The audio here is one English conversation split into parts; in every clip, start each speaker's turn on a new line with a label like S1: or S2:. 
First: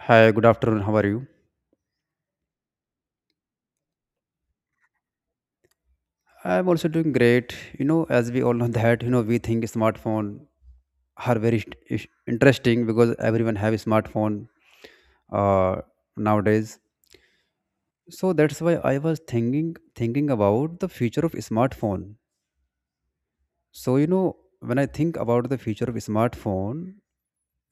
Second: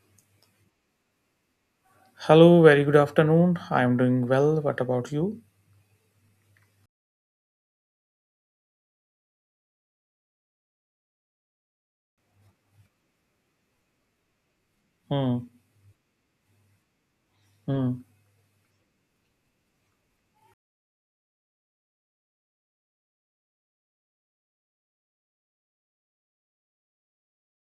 S1: Hi, good afternoon. How are you?
S2: Hello, very good afternoon. I'm doing well. What about you?
S1: I'm also doing great. You know, as we all know that, you know, we think smartphone are very interesting because everyone have a smartphone
S2: Hmm,
S1: uh, nowadays.
S2: hmm,
S1: So that's why I was thinking about the future of smartphone. So you know, when I think about the future of smartphone,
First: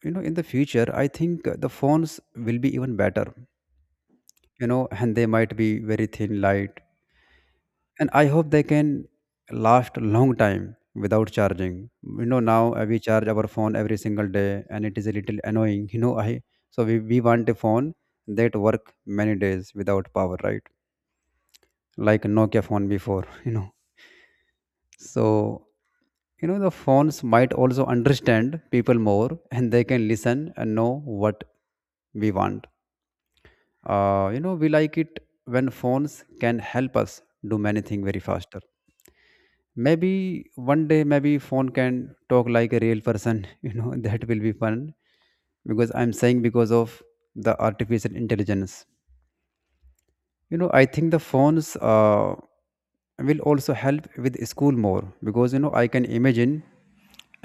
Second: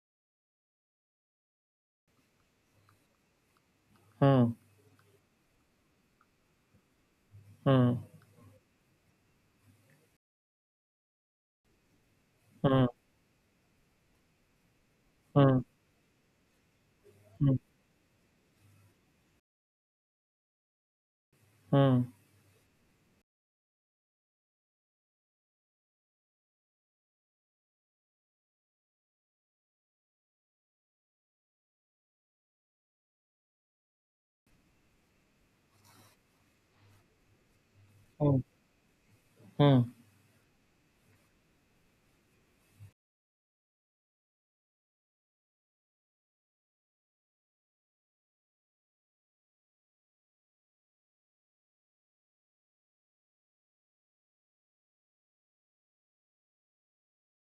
S1: you know, in the future, I think the phones will be even better.
S2: hmm,
S1: You know, and they might be very thin light,
S2: hmm,
S1: and I hope they can last a long time without charging. You know, now
S2: hmm,
S1: we charge our phone every single day and it is a little
S2: hmm,
S1: annoying. you know I So we want
S2: hmm,
S1: a phone that work many days without power, right?
S2: hmm,
S1: Like Nokia phone before. You know, so you know the phones might also understand people more and they can listen and know what we want. You know, we like it when phones can help us do many things very
S2: hmm,
S1: faster.
S2: hmm.
S1: Maybe one day maybe phone can talk like a real person. You know, that will be fun. Because I'm saying, because of the artificial intelligence, you know, I think the phones will also help with school more. Because you know I can imagine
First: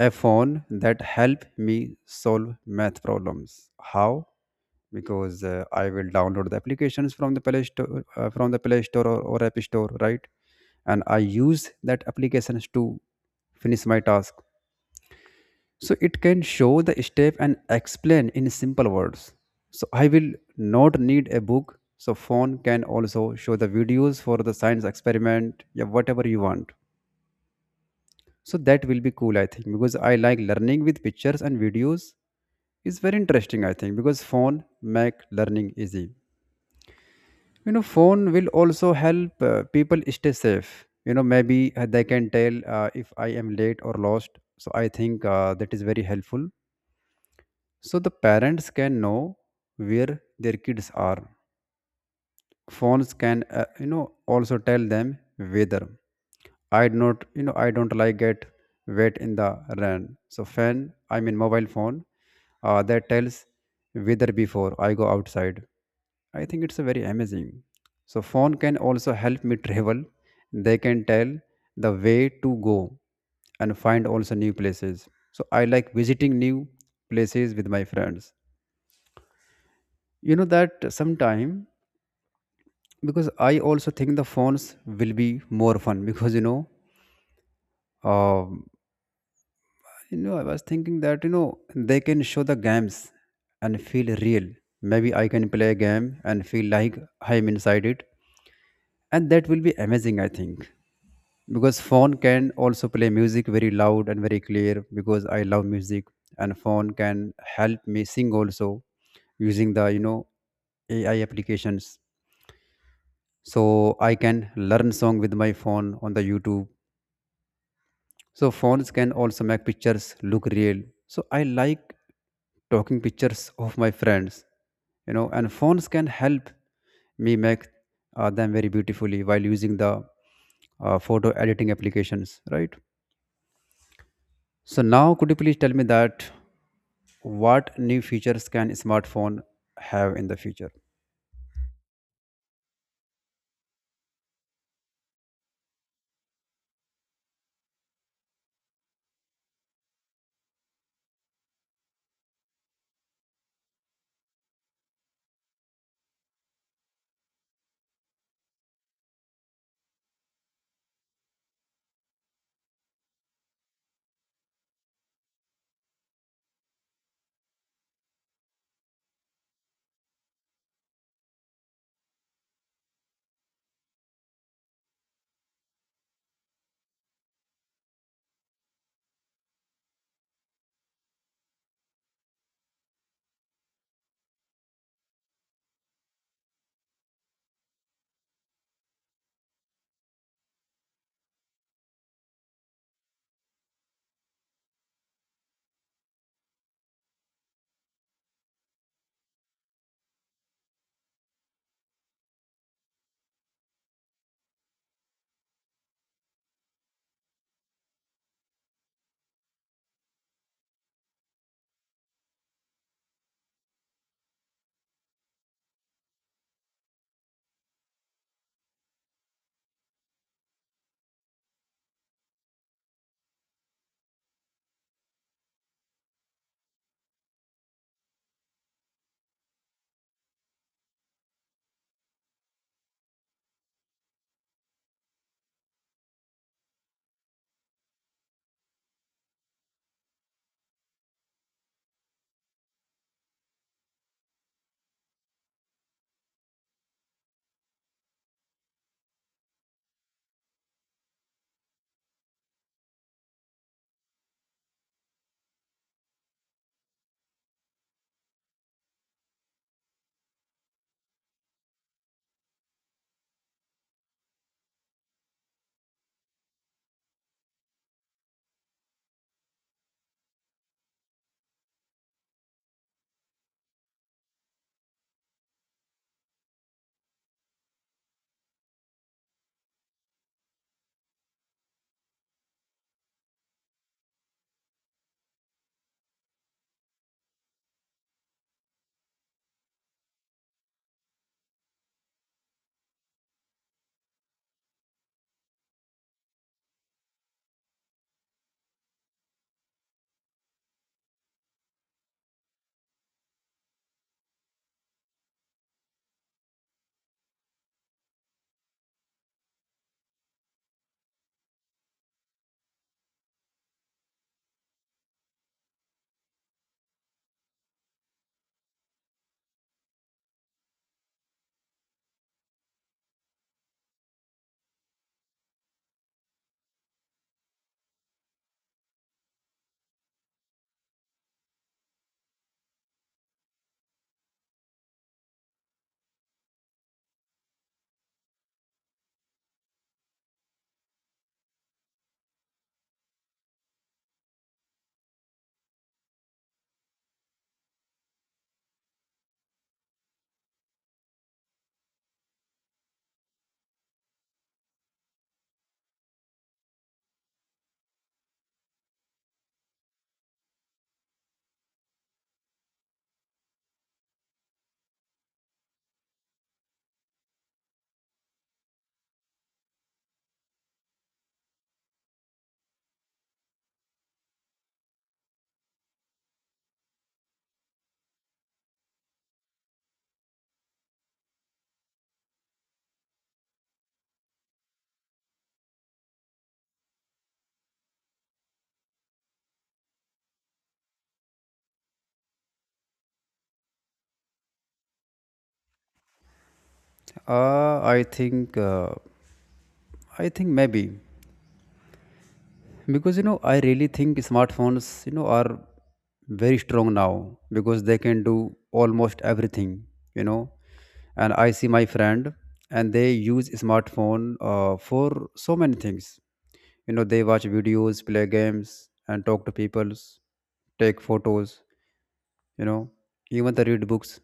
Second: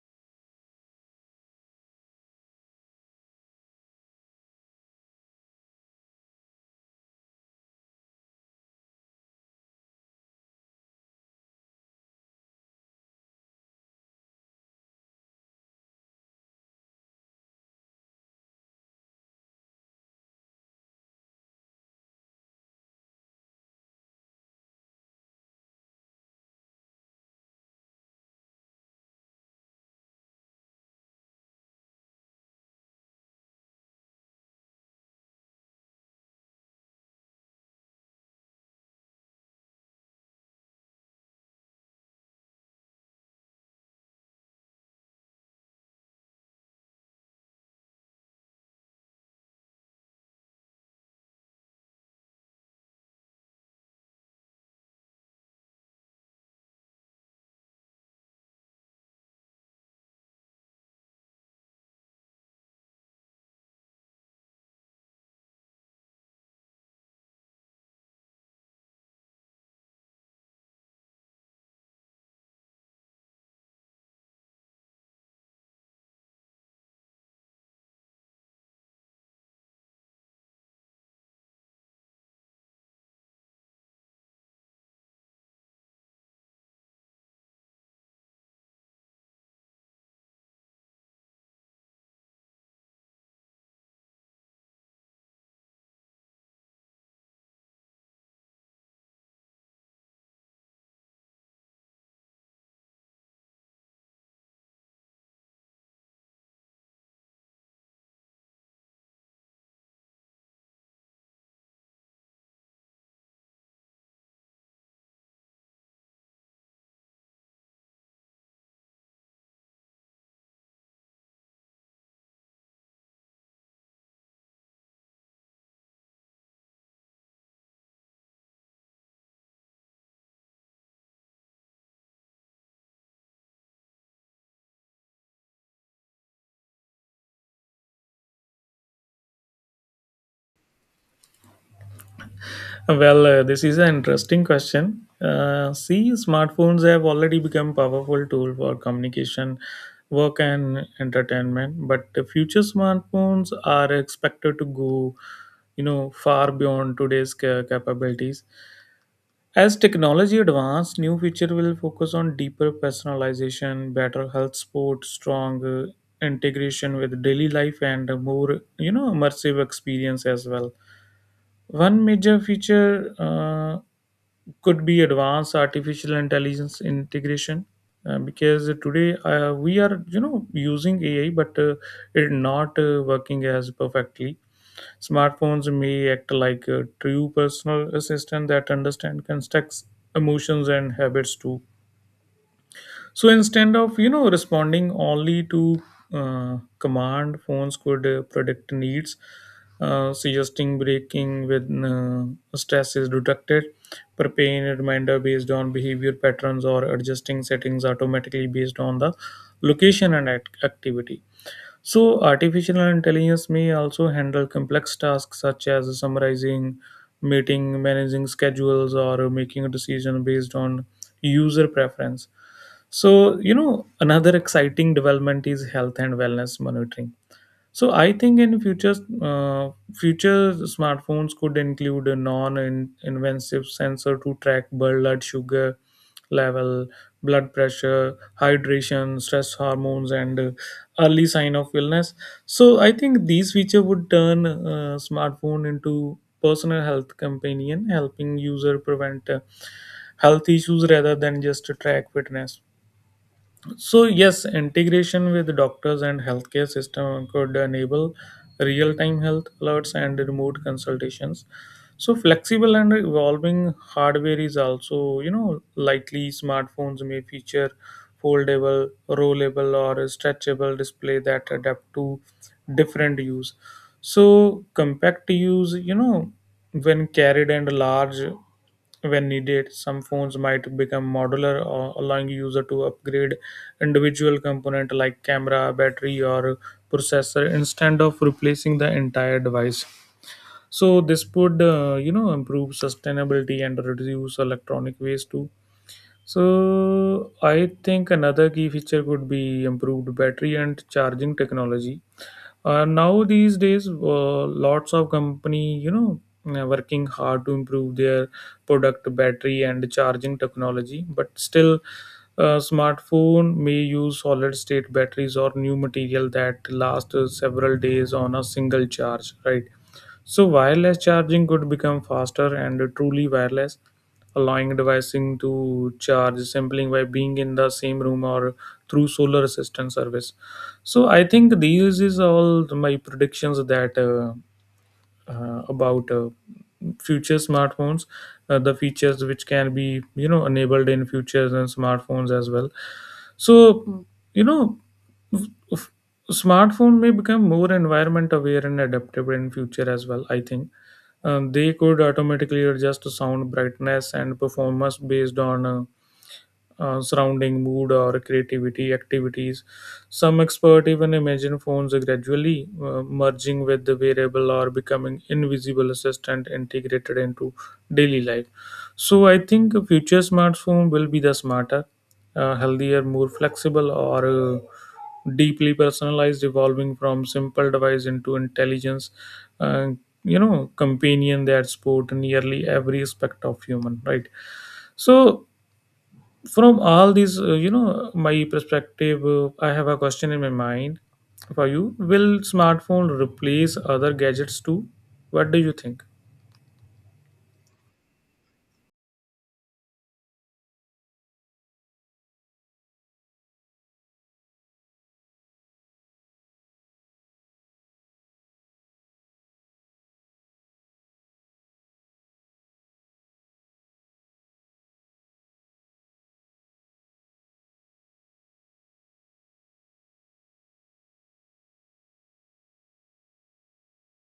S1: a phone that help me solve math problems. How? Because I will download the applications from the play store, or app store, right? And I use that applications to finish my task. So it can show the step and explain in simple words. So I will not need a book. So phone can also show the videos for the science experiment, yeah, whatever you want. So that will be cool, I think, because I like learning with pictures and videos. It's very interesting, I think, because phone make learning easy. You know, phone will also help people stay safe. You know, maybe they can tell if I am late or lost. So I think that is very helpful, so the parents can know where their kids are. Phones can, you know, also tell them whether — I do not, you know, I don't like get wet in the rain, so fan I mean mobile phone that tells weather before I go outside. I think it's a very amazing. So phone can also help me travel. They can tell the way to go and find also new places. So I like visiting new places with my friends, you know, that sometime because I also think the phones will be more fun because you know, um, you know, I was thinking that, you know, they can show the games and feel real. Maybe I can play a game and feel like I'm inside it, and that will be amazing, I think. Because phone can also play music very loud and very clear, because I love music. And phone can help me sing also using the, you know, AI applications. So I can learn song with my phone on the YouTube. So phones can also make pictures look real. So I like talking pictures of my friends, you know, and phones can help me make them very beautifully while using the photo editing applications, right? So now could you please tell me that, what new features can smartphone have in the future?
S2: Well, this is an interesting question. See, smartphones have already become powerful tool for communication, work, and entertainment. But the future smartphones are expected to go, you know, far beyond today's capabilities. As technology advances, new feature will focus on deeper personalization, better health support, strong integration with daily life, and a more you know immersive experience as well. One major feature could be advanced artificial intelligence integration. Because today we are you know using ai but it not working as perfectly. Smartphones may act like a true personal assistant that understand contexts, emotions, and habits too. So instead of you know responding only to command, phones could predict needs, suggesting breaking when stress is detected, preparing a reminder based on behavior patterns, or adjusting settings automatically based on the location and activity. So, artificial intelligence may also handle complex tasks such as summarizing, meeting, managing schedules, or making a decision based on user preference. So, you know, another exciting development is health and wellness monitoring, so I think in future, uh, future smartphones could include a non-invasive sensor to track blood sugar level, blood pressure, hydration, stress hormones, and early sign of illness. So I think these feature would turn smartphone into personal health companion, helping user prevent health issues rather than just track fitness. So yes, integration with doctors and healthcare system could enable real-time health alerts and remote consultations. So flexible and evolving hardware is also, you know, likely smartphones may feature foldable, rollable or stretchable display that adapt to different use. So compact use, you know, when carried and large when needed, some phones might become modular or allowing user to upgrade individual component like camera, battery or processor instead of replacing the entire device. So this would you know improve sustainability and reduce electronic waste too. So I think another key feature could be improved battery and charging technology. Now these days lots of company you know working hard to improve their product battery and charging technology, but still smartphone may use solid state batteries or new material that last several days on a single charge, right? So wireless charging could become faster and truly wireless, allowing devices to charge simply by being in the same room or through solar assistance service. So, I think these is all my predictions that about future smartphones, the features which can be you know enabled in futures and smartphones as well. So, you know. f- Smartphone may become more environment aware and adaptable in future as well. I think they could automatically adjust to sound brightness and performance based on surrounding mood or creativity activities. Some expert even imagine phones gradually merging with the wearable or becoming invisible assistant integrated into daily life. So I think a future smartphone will be the smarter, healthier, more flexible, or deeply personalized, evolving from simple device into intelligence. Uh, you know companion that support nearly every aspect of human, right? So from all these you know my perspective, I have a question in my mind for you. Will smartphone replace other gadgets too? What do you think?
S1: uh, i think uh, I think maybe, because you know I really think smartphones, you know, are very strong now because they can do almost everything, you know. And I see my friend and they use smartphone for so many things, you know. They watch videos, play games and talk to peoples, take photos, you know, even they read books.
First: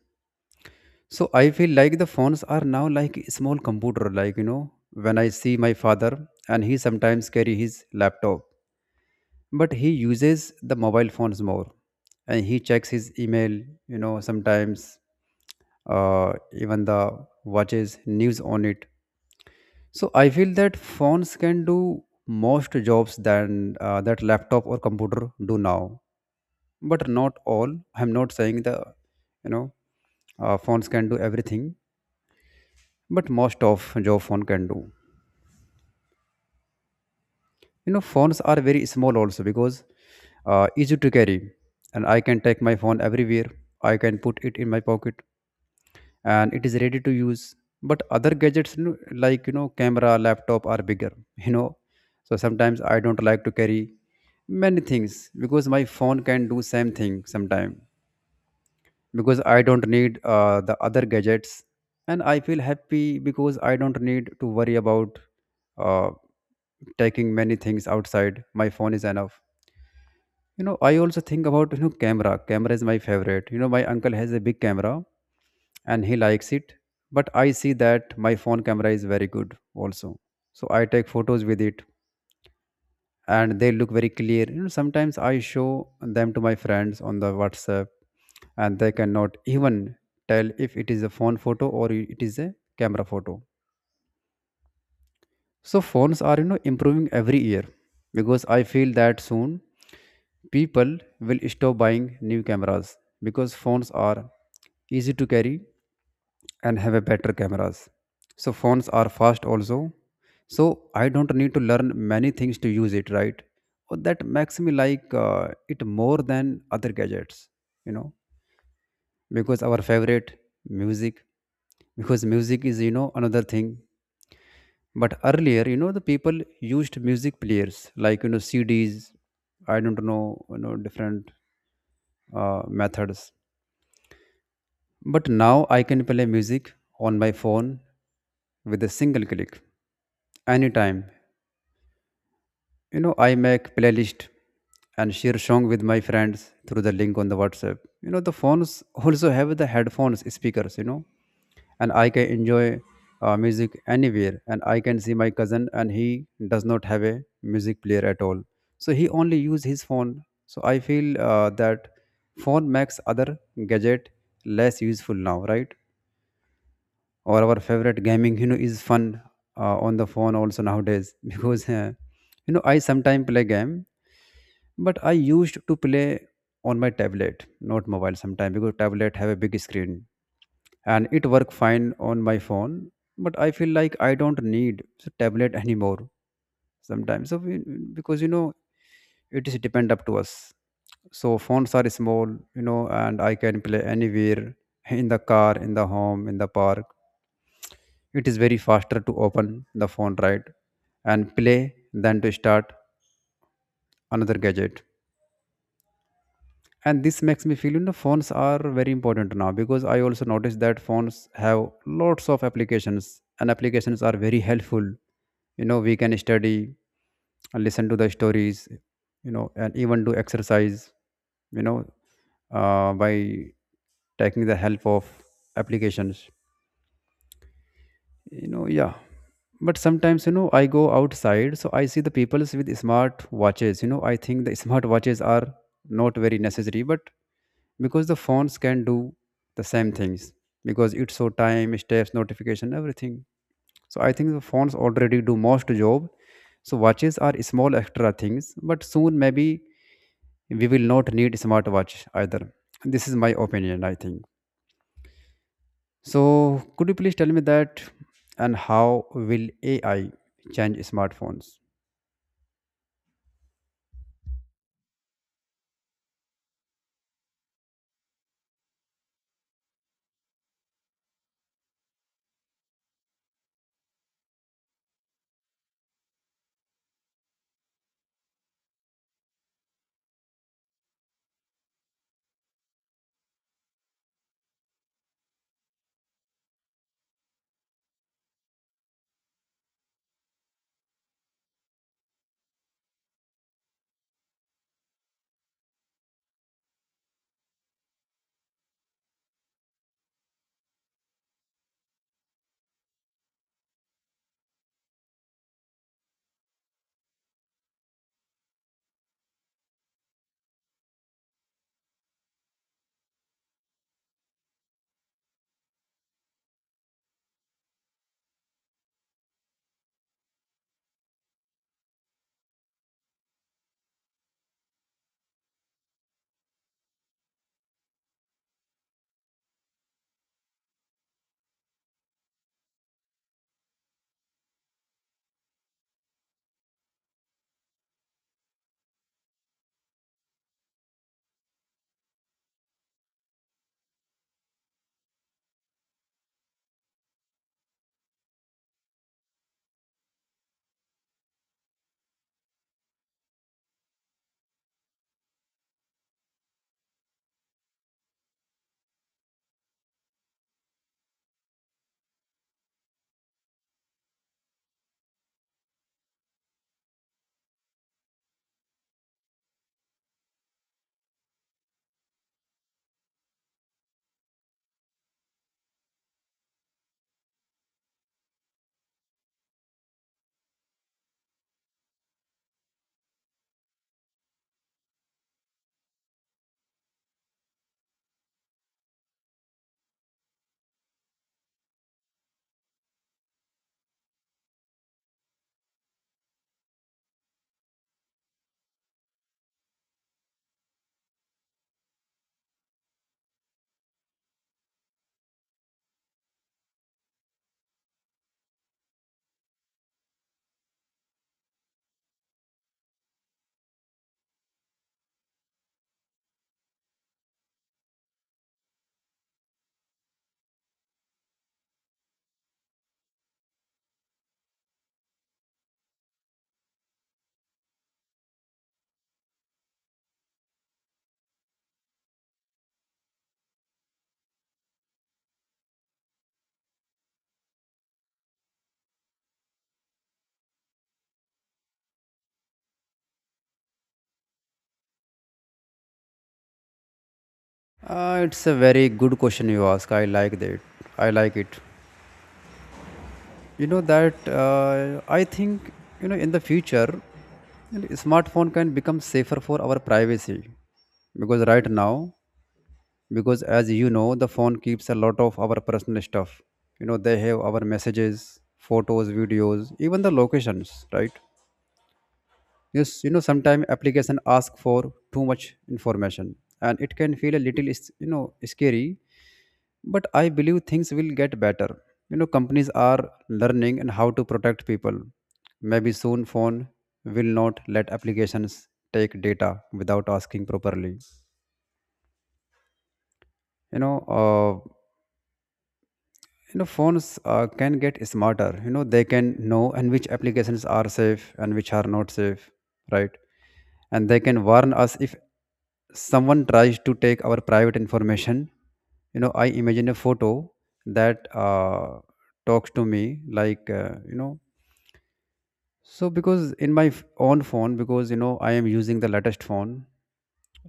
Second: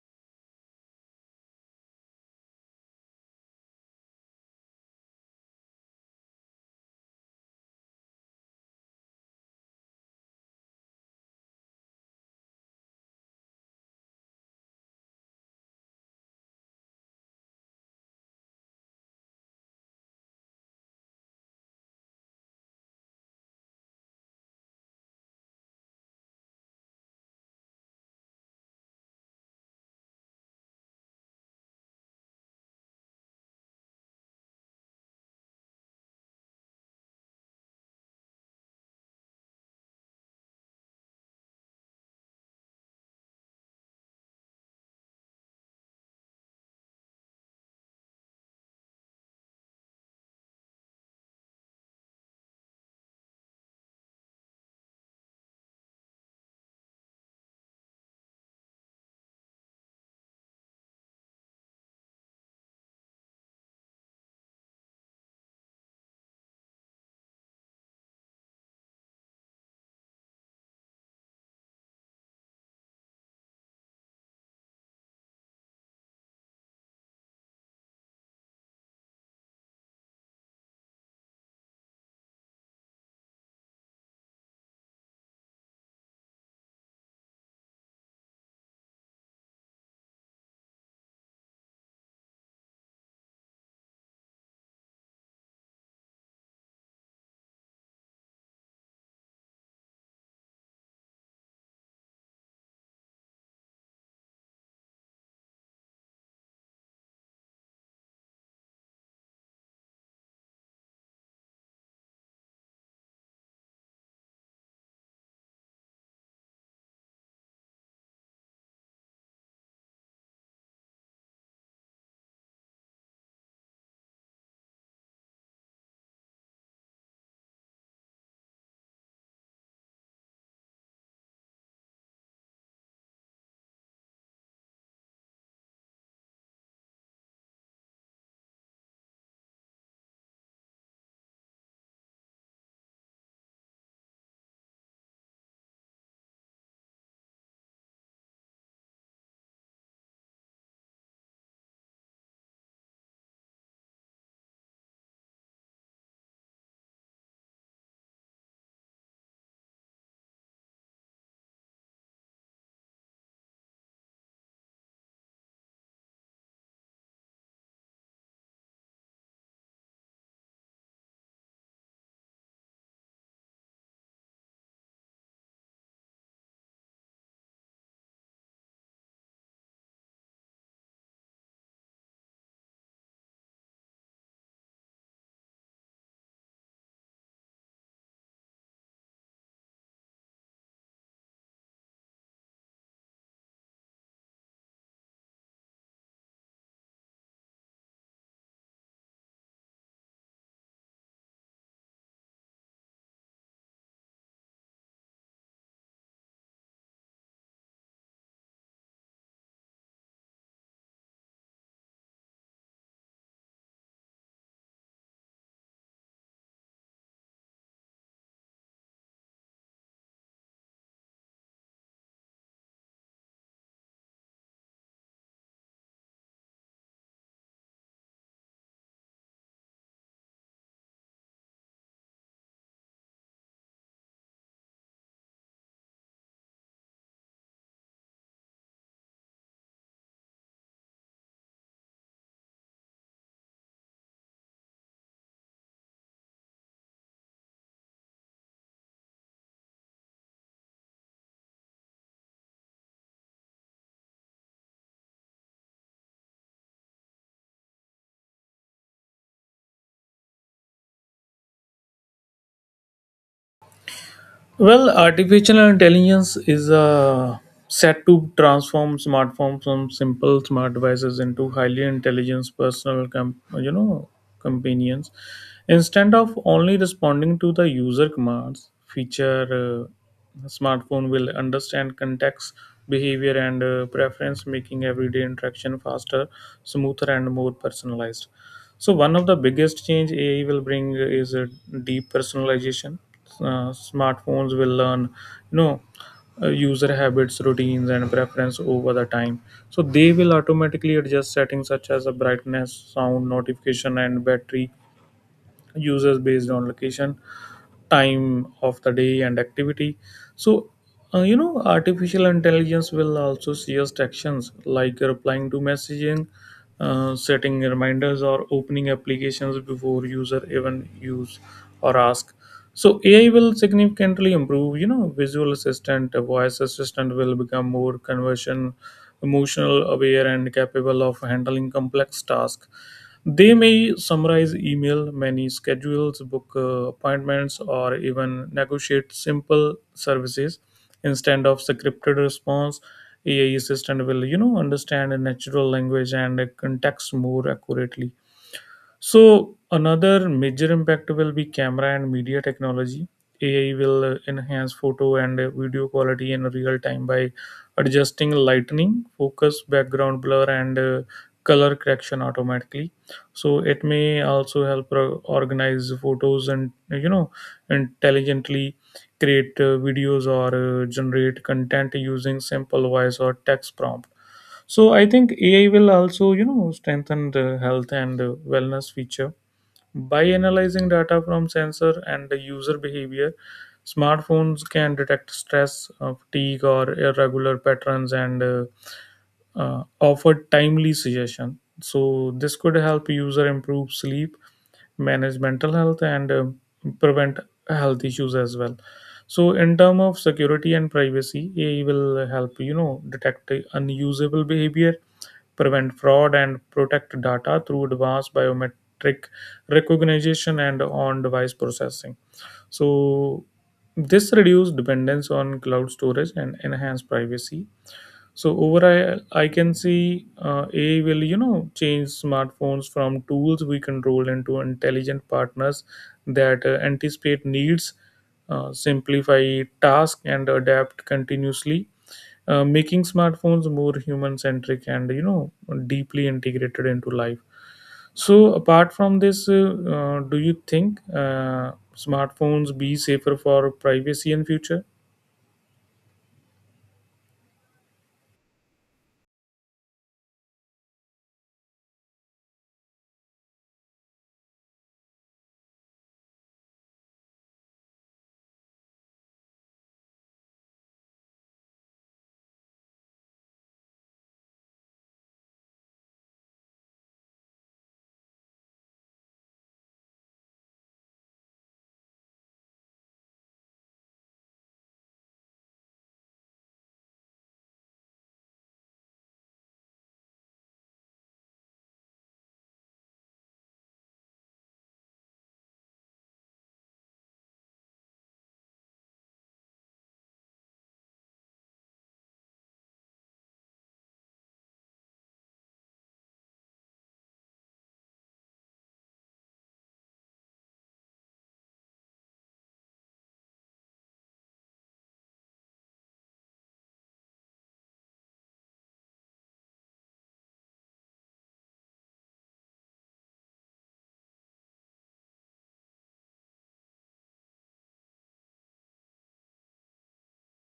S1: So I feel like the phones are now like a small computer, like, you know, when I see my father and he sometimes carry his laptop, but he uses the mobile phones more. And he checks his email, you know, sometimes. Even the watches news on it. So I feel that phones can do most jobs than that laptop or computer do now. But not all. I'm not saying the, you know, phones can do everything, but most of job phone can do. You know, phones are very small also because easy to carry. And I can take my phone everywhere. I can put it in my pocket and it is ready to use. But other gadgets, you know, like, you know, camera, laptop are bigger. You know, so sometimes I don't like to carry many things because my phone can do same thing sometime. Because I don't need the other gadgets. And I feel happy because I don't need to worry about uh, taking many things outside. My phone is enough. You know, I also think about, you know, camera. Is my favorite. You know, my uncle has a big camera and he likes it. But I see that my phone camera is very good also. So I take photos with it and they look very clear. You know, sometimes I show them to my friends on the WhatsApp, and they cannot even tell if it is a phone photo or it is a camera photo. So phones are, you know, improving every year because I feel that soon people will stop buying new cameras, because phones are easy to carry and have a better cameras. So phones are fast also. So I don't need to learn many things to use it, right? Or that makes me like it more than other gadgets, you know. Because our favorite music, because music is, you know, another thing. But earlier, you know, the people used music players like, you know, CDs. I don't know, you know, different methods. But now I can play music on my phone with a single click, anytime. You know, I make playlist and share song with my friends through the link on the WhatsApp. You know, the phones also have the headphones speakers, you know, and I can enjoy music anywhere. And I can see my cousin and he does not have a music player at all, so he only use his phone. So I feel that phone makes other gadget less useful now, right? Or our favorite gaming, you know, is fun on the phone also nowadays. Because you know, I sometimes play game, but I used to play on my tablet, not mobile sometime, because tablet have a big screen. And it work fine on my phone, but I feel like I don't need tablet anymore sometimes. Because you know it is depend up to us. So phones are small, you know, and I can play anywhere, in the car, in the home, in the park. It is very faster to open the phone, right, and play than to start another gadget. And this makes me feel, you know, phones are very important now. Because I also noticed that phones have lots of applications, and applications are very helpful. You know, we can study, listen to the stories, you know, and even do exercise, you know, by taking the help of applications, you know. Yeah, but sometimes, you know, I go outside, so I see the peoples with smart watches. You know, I think the smart watches are not very necessary but, because the phones can do the same things, because it's so time steps notification everything. So I think the phones already do most job. So watches are small extra things, but soon maybe we will not need smartwatch either. This is my opinion, I think. So could you please tell me that, and how will AI change smartphones?
S2: Well, artificial intelligence is set to transform smartphones from simple smart devices into highly intelligent personal, you know, companions. Instead of only responding to the user commands, feature smartphone will understand context, behavior, and preference, making everyday interaction faster, smoother, and more personalized. So one of the biggest change AI will bring is a deep personalization. Smartphones will learn, you know, user habits, routines, and preference over the time. So they will automatically adjust settings such as a brightness, sound, notification, and battery users based on location, time of the day and activity. So you know artificial intelligence will also suggest actions like replying to messaging, setting reminders or opening applications before user even use or ask. So ai will significantly improve you know visual assistant. A voice assistant will become more conversion, emotional aware and capable of handling complex tasks. They may summarize email, many schedules, book appointments, or even negotiate simple services instead of scripted response. AI assistant will, you know, understand a natural language and a context more accurately. So another major impact will be camera and media technology. AI will enhance photo and video quality in real time by adjusting lightning, focus, background blur, and color correction automatically. So it may also help organize photos and you know intelligently create videos or generate content using simple voice or text prompts. So I think AI will also, you know, strengthen the health and wellness feature by analyzing data from sensor and the user behavior. Smartphones can detect stress, fatigue, or irregular patterns, and offer timely suggestion. So this could help user improve sleep, manage mental health and prevent health issues as well. So in term of security and privacy, ai will help you know detect unusable behavior, prevent fraud and protect data through advanced biometric recognition and on device processing. So this reduce dependence on cloud storage and enhance privacy. So overall, I can see AI will, you know, change smartphones from tools we control into intelligent partners that anticipate needs, simplify tasks, and adapt continuously, making smartphones more human-centric and, you know, deeply integrated into life. So apart from this, do you think smartphones be safer for privacy in future?
S1: It's a very good question you ask. I like that. I like it. You know that, I think, you know, in the future, you know, smartphone can become safer for our privacy, because right now, because as you know the phone keeps a lot of our personal stuff. You know, they have our messages, photos, videos, even the locations, right? Yes, you know, sometimes application ask for too much information, and it can feel a little, you know, scary. But I believe things will get better. You know, companies are learning and how to protect people. Maybe soon phone will not let applications take data without asking properly. You know, uh, you know, phones can get smarter. You know, they can know and which applications are safe and which are not safe, right? And they can warn us if someone tries to take our private information. I imagine a photo that talks to me like so because in my own phone, because I am using the latest phone.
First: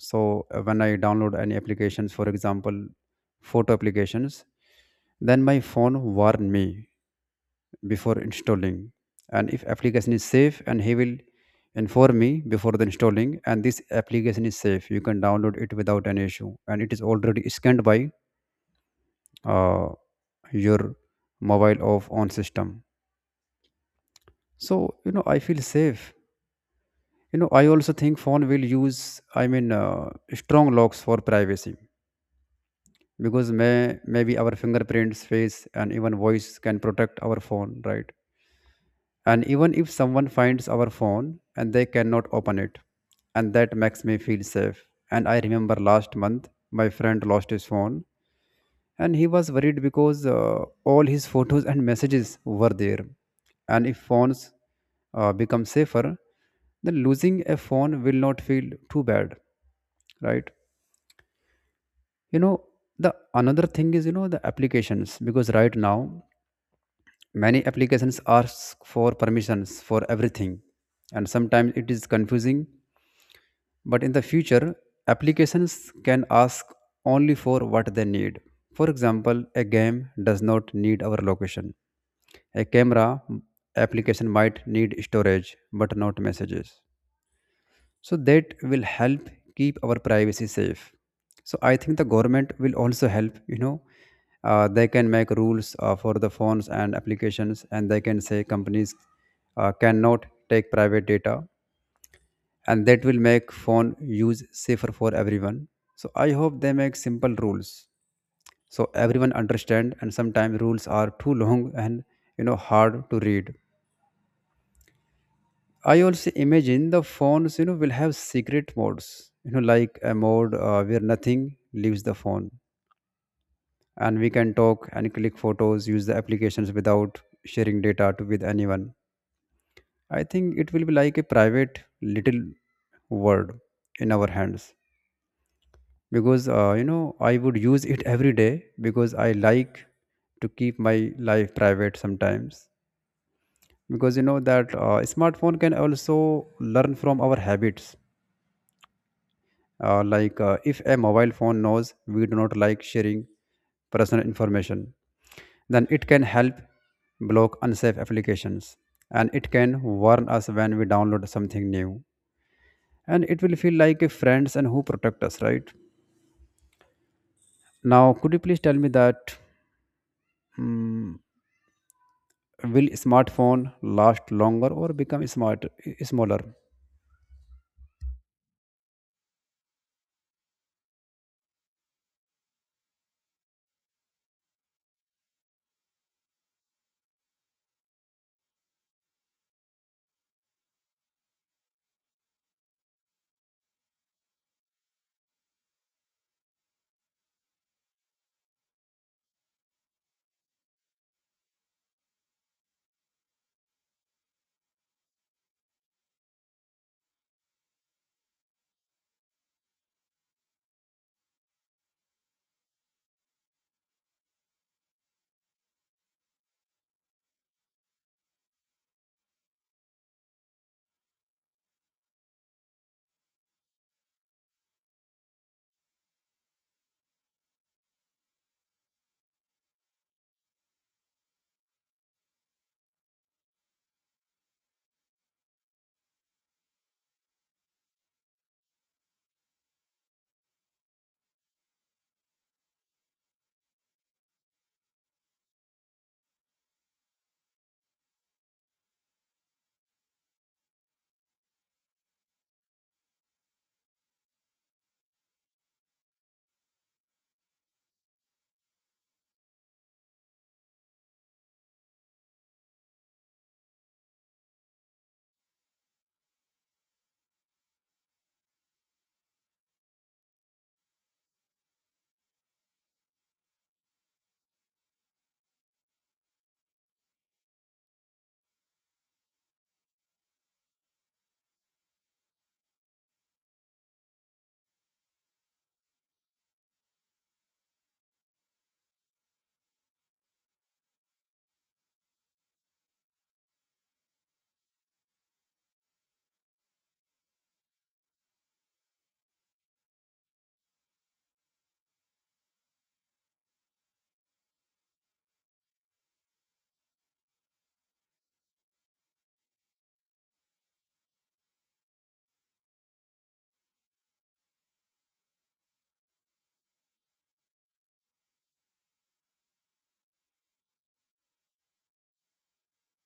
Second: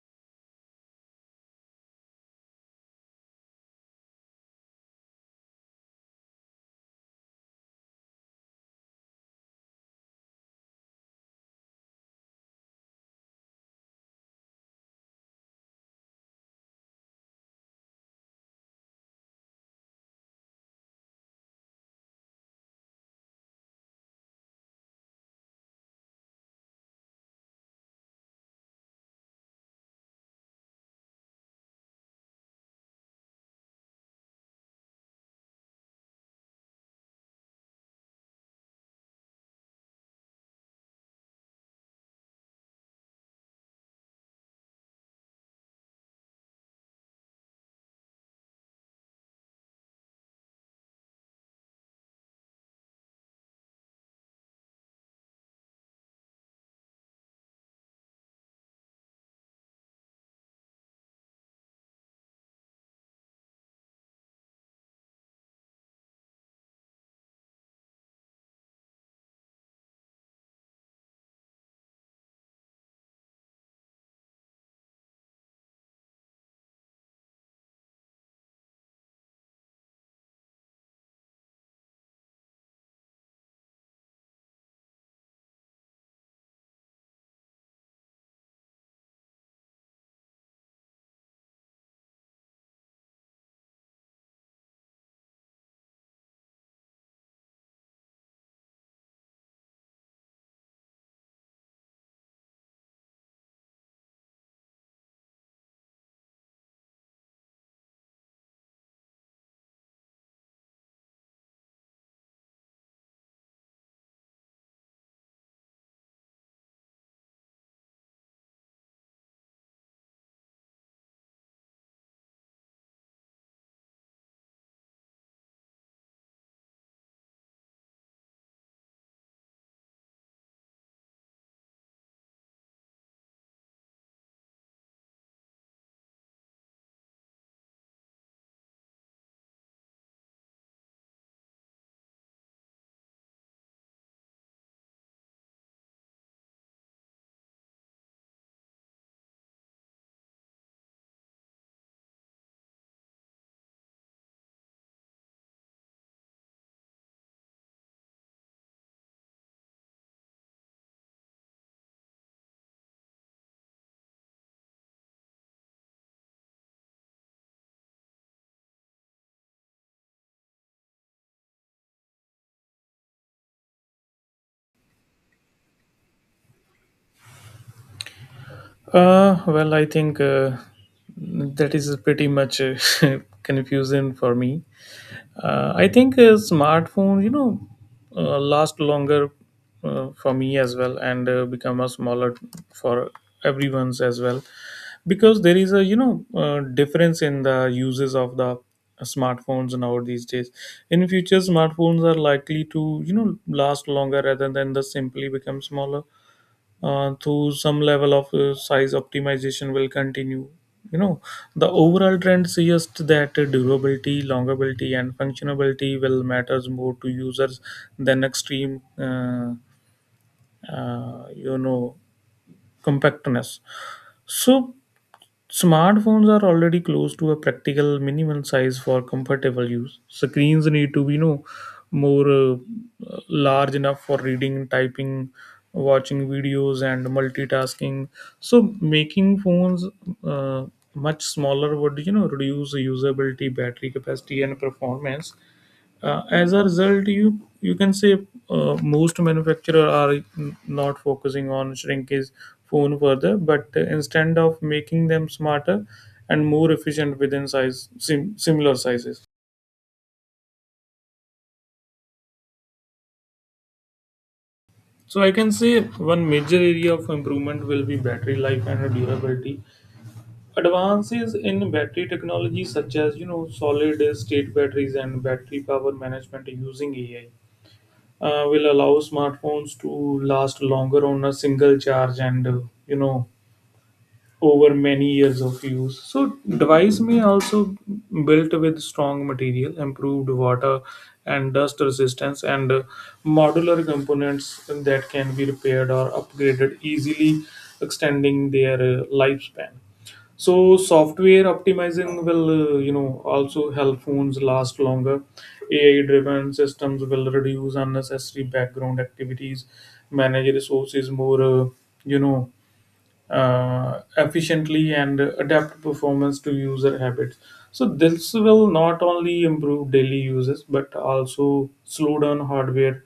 S1: So when I download any applications, for example photo applications, then my phone warn me before installing. And if application is safe, and he will inform me before the installing, and this application is safe, you can download it without any issue, and it is already scanned by uh, your mobile off on system. So I feel safe. I also think phone will use, strong locks for privacy, because maybe our fingerprints, face, and even voice can protect our phone, right? And even if someone finds our phone, and they cannot open it, and that makes me feel safe. And I remember last month my friend lost his phone, and he was worried because all his photos and messages were there. And if phones become safer, then losing a phone will not feel too bad, right? you know the another thing is, the applications, because right now many applications ask for permissions for everything, and sometimes it is confusing. But in the future, applications can ask only for what they need. For example, a game does not need our location. A camera application might need storage but not messages. So that will help keep our privacy safe. So I think the government will also help, they can make rules for the phones and applications, and they can say companies cannot take private data, and that will make phone use safer for everyone. So I hope they make simple rules so everyone understand. And sometimes rules are too long and, hard to read. I also imagine the phones, will have secret modes, like a mode where nothing leaves the phone, and we can talk and click photos, use the applications without sharing data to, with anyone. I think it will be like a private little world in our hands, because I would use it every day because I like to keep my life private sometimes, because that smartphone can also learn from our habits. Like if a mobile phone knows we do not like sharing personal information, then it can help block unsafe applications, and it can warn us when we download something new. And it will feel like a friends and who protect us, right? Now, could you please tell me that, mm will smartphone last longer or become smart smaller?
S2: Well, I think. That is pretty much confusing for me. I think smartphone, you know, last longer for me as well, and become a smaller for everyone's as well, because there is a you know difference in the uses of the smartphones now these days. In future, smartphones are likely to you know last longer rather than the simply become smaller, through some level of size optimization will continue. You know, the overall trend suggests that durability, longevity, and functionality will matters more to users than extreme, you know, compactness. So smartphones are already close to a practical minimal size for comfortable use. Screens need to be, you know, more large enough for reading, typing, watching videos, and multitasking. So making phones uh, much smaller would, you know, reduce usability, battery capacity, and performance. As a result, you can say most manufacturer are not focusing on shrinkage phone further but instead of making them smarter and more efficient within size similar sizes. So I can say one major area of improvement will be battery life and durability. Advances in battery technology such as you know solid state batteries and battery power management using ai will allow smartphones to last longer on a single charge and you know over many years of use. So device may also built with strong material, improved water and dust resistance, and modular components that can be repaired or upgraded easily, extending their lifespan. So software optimizing will you know also help phones last longer. AI-driven systems will reduce unnecessary background activities, manage resources more you know efficiently and adapt performance to user habits. So this will not only improve daily uses but also slow down hardware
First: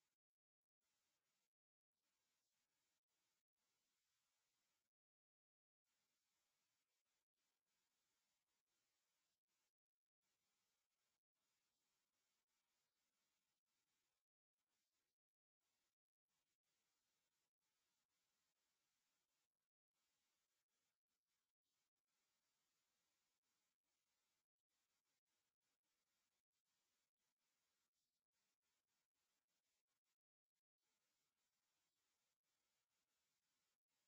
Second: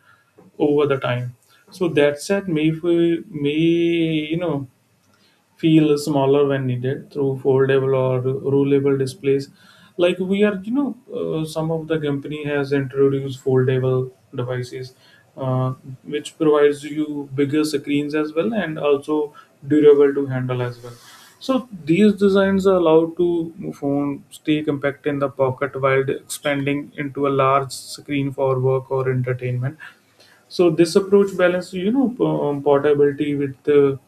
S2: over the time. So that said, may if we may you know feel smaller when needed through foldable or rollable displays like we are you know some of the company has introduced foldable devices, uh, which provides you bigger screens as well and also durable to handle as well. So these designs are allowed to phone stay compact in the pocket while expanding into a large screen for work or entertainment. So this approach balances, you know, portability with the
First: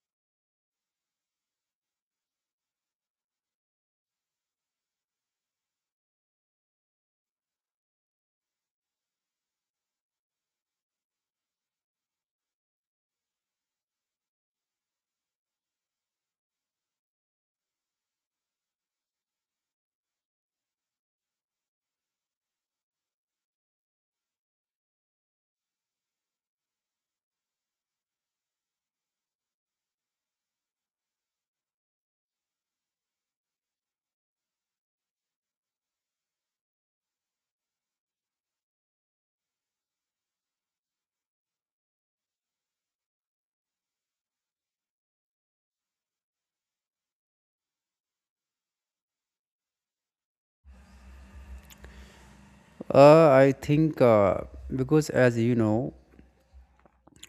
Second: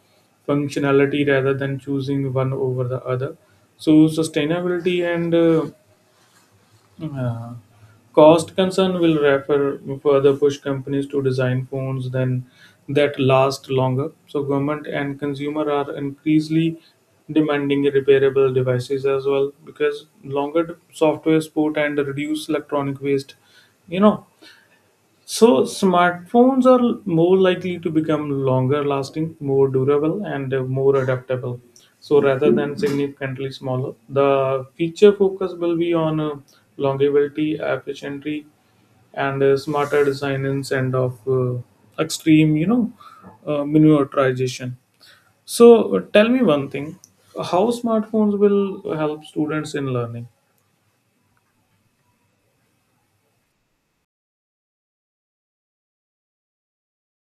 S2: functionality rather than choosing one over the other. So sustainability and uh, cost concern will refer further push companies to design phones then that last longer. So government and consumer are increasingly demanding repairable devices as well because longer software support and reduced electronic waste, you know. So smartphones are more likely to become longer lasting, more durable, and more adaptable. So, rather than significantly smaller, the feature focus will be on longevity, efficiency, and smarter design instead of extreme, you know, miniaturization. So, tell me one thing, how smartphones will help students in learning?
S1: I think, because as you know,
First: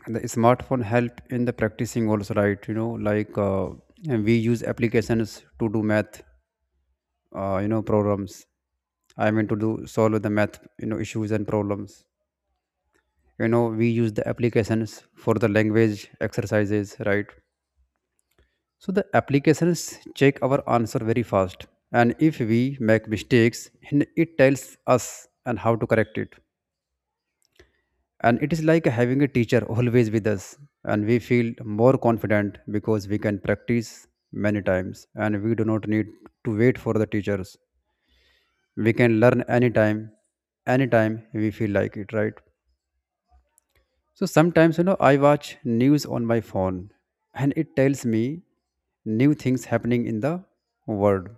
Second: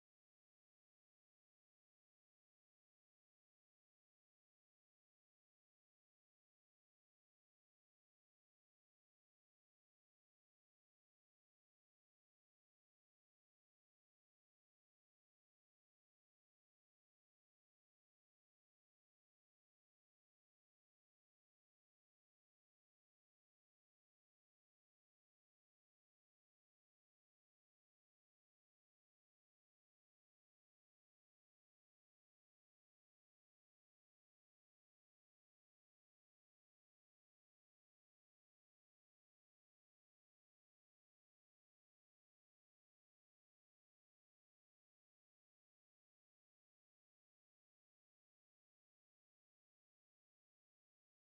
S1: And the smartphone help in the practicing also, right? And we use applications to do math problems. To do solve the math, issues and problems. We use the applications for the language exercises, right? So the applications check our answer very fast, and if we make mistakes, and it tells us and how to correct it. And it is like having a teacher always with us, and we feel more confident because we can practice many times and we do not need to wait for the teachers. We can learn anytime, anytime we feel like it, right? So sometimes, I watch news on my phone, and it tells me new things happening in the world.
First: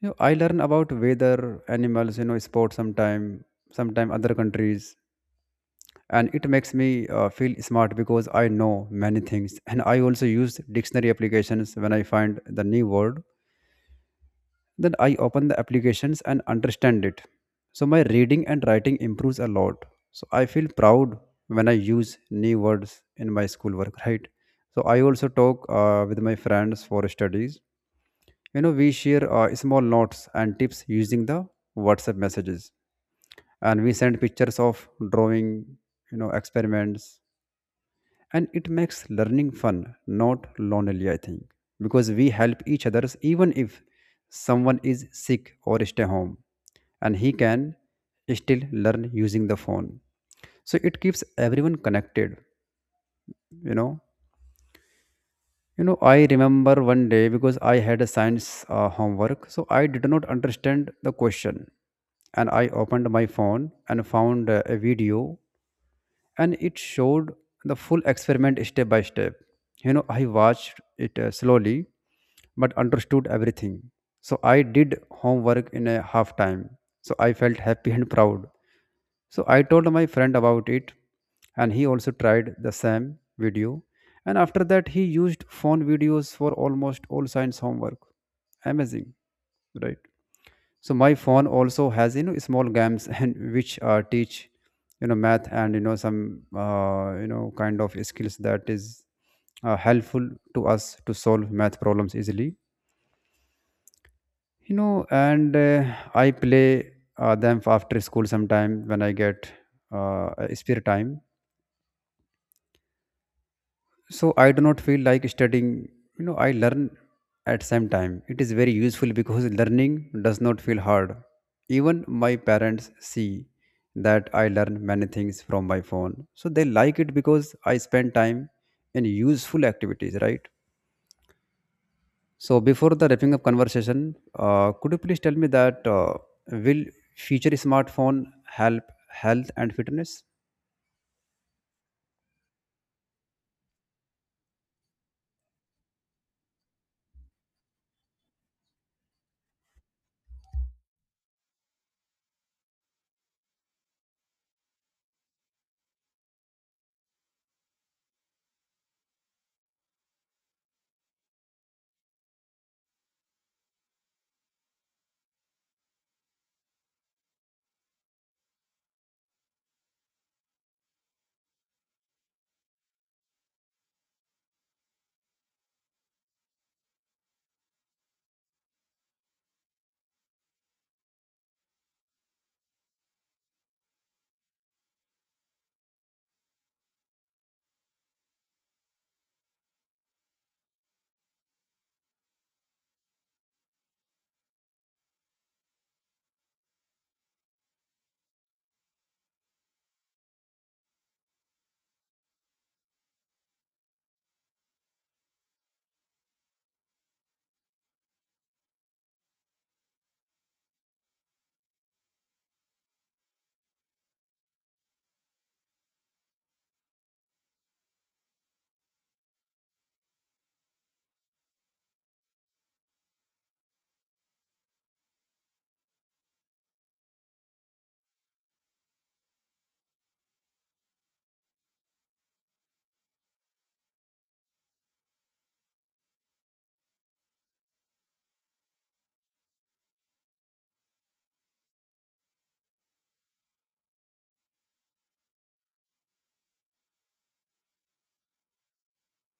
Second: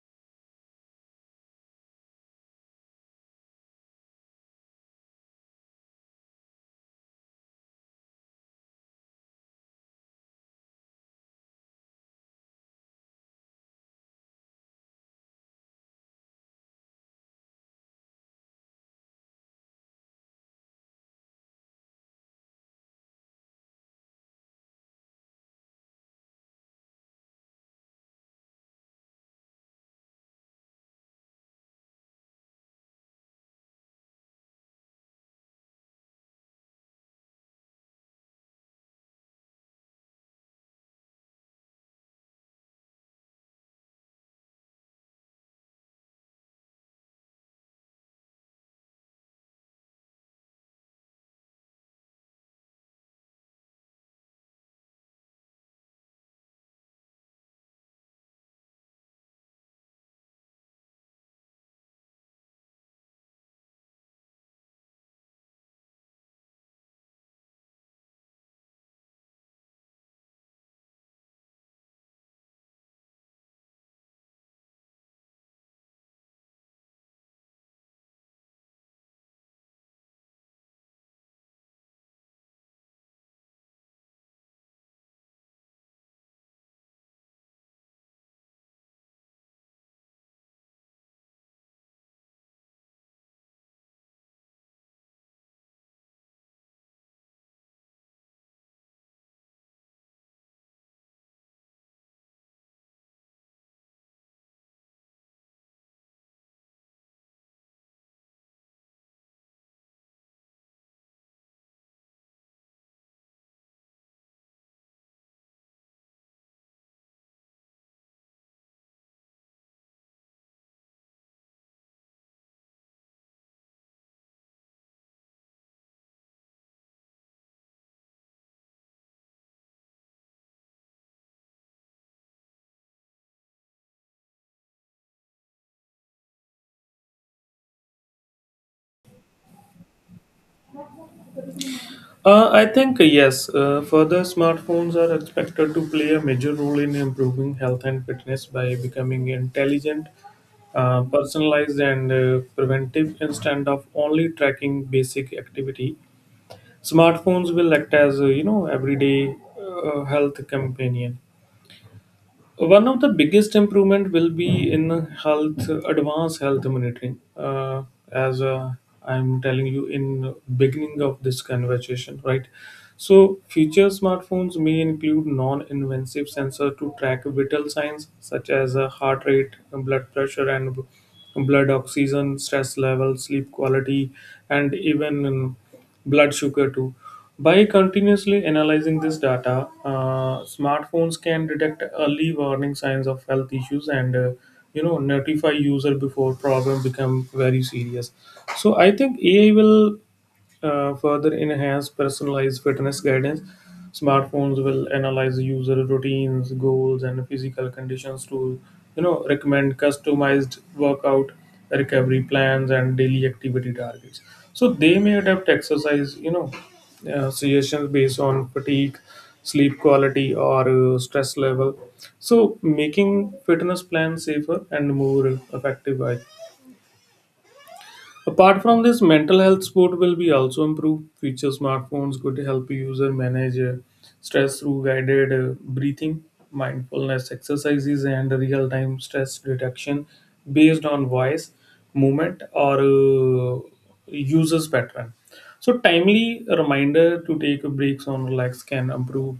S1: I learn about weather, animals, sports, sometime sometime other countries. And it makes me feel smart because I know many things. And I also use dictionary applications when I find the new word, then I open the applications and understand it. So my reading and writing improves a lot. So I feel proud when I use new words in my schoolwork, right? So I also talk with my friends for studies. We share small notes and tips using the WhatsApp messages. And we send pictures of drawing, experiments. And it makes learning fun, not lonely, I think, because we help each other. Even if someone is sick or stay home, and he can still learn using the phone. So it keeps everyone connected, you know. You know, I remember one day because I had a science homework, so I did not understand the question, and I opened my phone and found a video, and it showed the full experiment step by step. I watched it slowly but understood everything. So I did homework in a half time. So I felt happy and proud. So I told my friend about it, and he also tried the same video, and after that he used phone videos for almost all science homework. Amazing, right? So my phone also has, small games and which teach math and some kind of skills that is helpful to us to solve math problems easily. You know and I play them after school sometime when I get a spare time. So I do not feel like studying. I learn at same time. It is very useful because learning does not feel hard. Even my parents see that I learn many things from my phone, so they like it because I spend time in useful activities, right? So before the wrapping up conversation, could you please tell me that, will future smartphone help health and fitness?
S2: I think yes. Further, smartphones are expected to play a major role in improving health and fitness by becoming intelligent, personalized, and preventive instead of only tracking basic activity. Smartphones will act as you know everyday health companion. One of the biggest improvement will be in health advanced health monitoring, as I'm telling you in beginning of this conversation, right? So future smartphones may include non-invasive sensor to track vital signs such as heart rate, blood pressure and blood oxygen, stress level, sleep quality, and even blood sugar too. By continuously analyzing this data, smartphones can detect early warning signs of health issues and you know notify user before problem become very serious. So I think AI will further enhance personalized fitness guidance. Smartphones will analyze user routines, goals, and physical conditions to, you know, recommend customized workout recovery plans and daily activity targets. So they may adapt exercise, you know, suggestions based on fatigue, sleep quality, or stress level. So making fitness plans safer and more effective. I apart from this, mental health support will be also improved. Future smartphones could help user manage stress through guided breathing, mindfulness exercises, and real-time stress detection based on voice, movement, or users pattern. So, timely reminder to take breaks on relax can improve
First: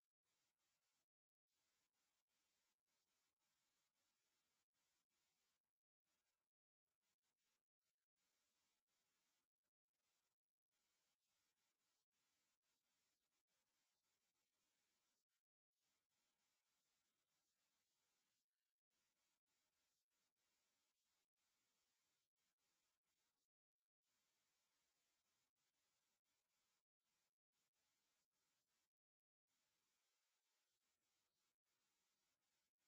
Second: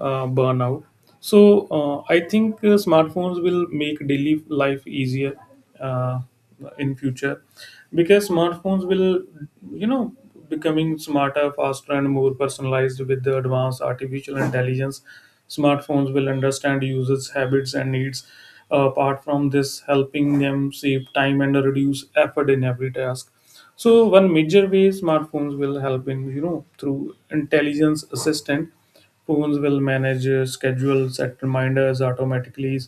S2: burnout. So, I think smartphones will make daily life easier uh, in future because smartphones will, you know, becoming smarter, faster, and more personalized with the advanced artificial intelligence. Smartphones will understand users' habits and needs. Apart from this, helping them save time and reduce effort in every task. So one major way smartphones will help in you know through intelligence assistant, phones will manage schedule, set reminders automatically,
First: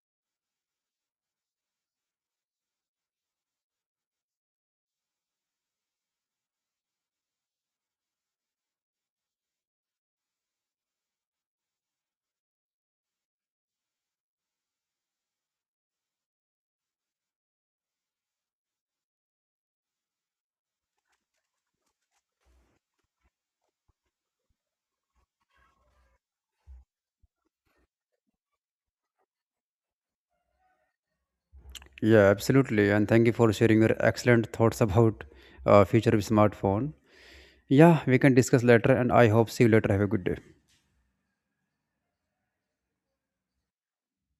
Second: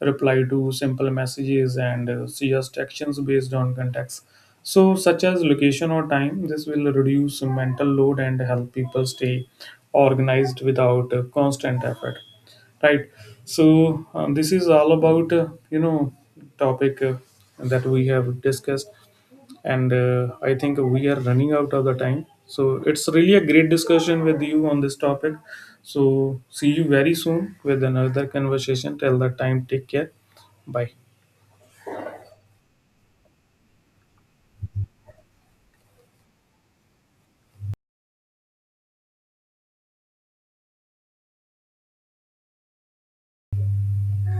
S2: reply to simple messages, and suggest actions based on context. So such as location or time, this will reduce mental load and help people stay organized without constant effort, right? So this is all about you know topic that we have discussed, and I think we are running out of the time, so it's really a great discussion with you on this topic. So see you very soon with another conversation. Till that time, take care. Bye.
S1: Yeah, absolutely, and thank you for sharing your excellent thoughts about future of smartphone. Yeah, we can discuss later, and I hope see you later. Have a good day.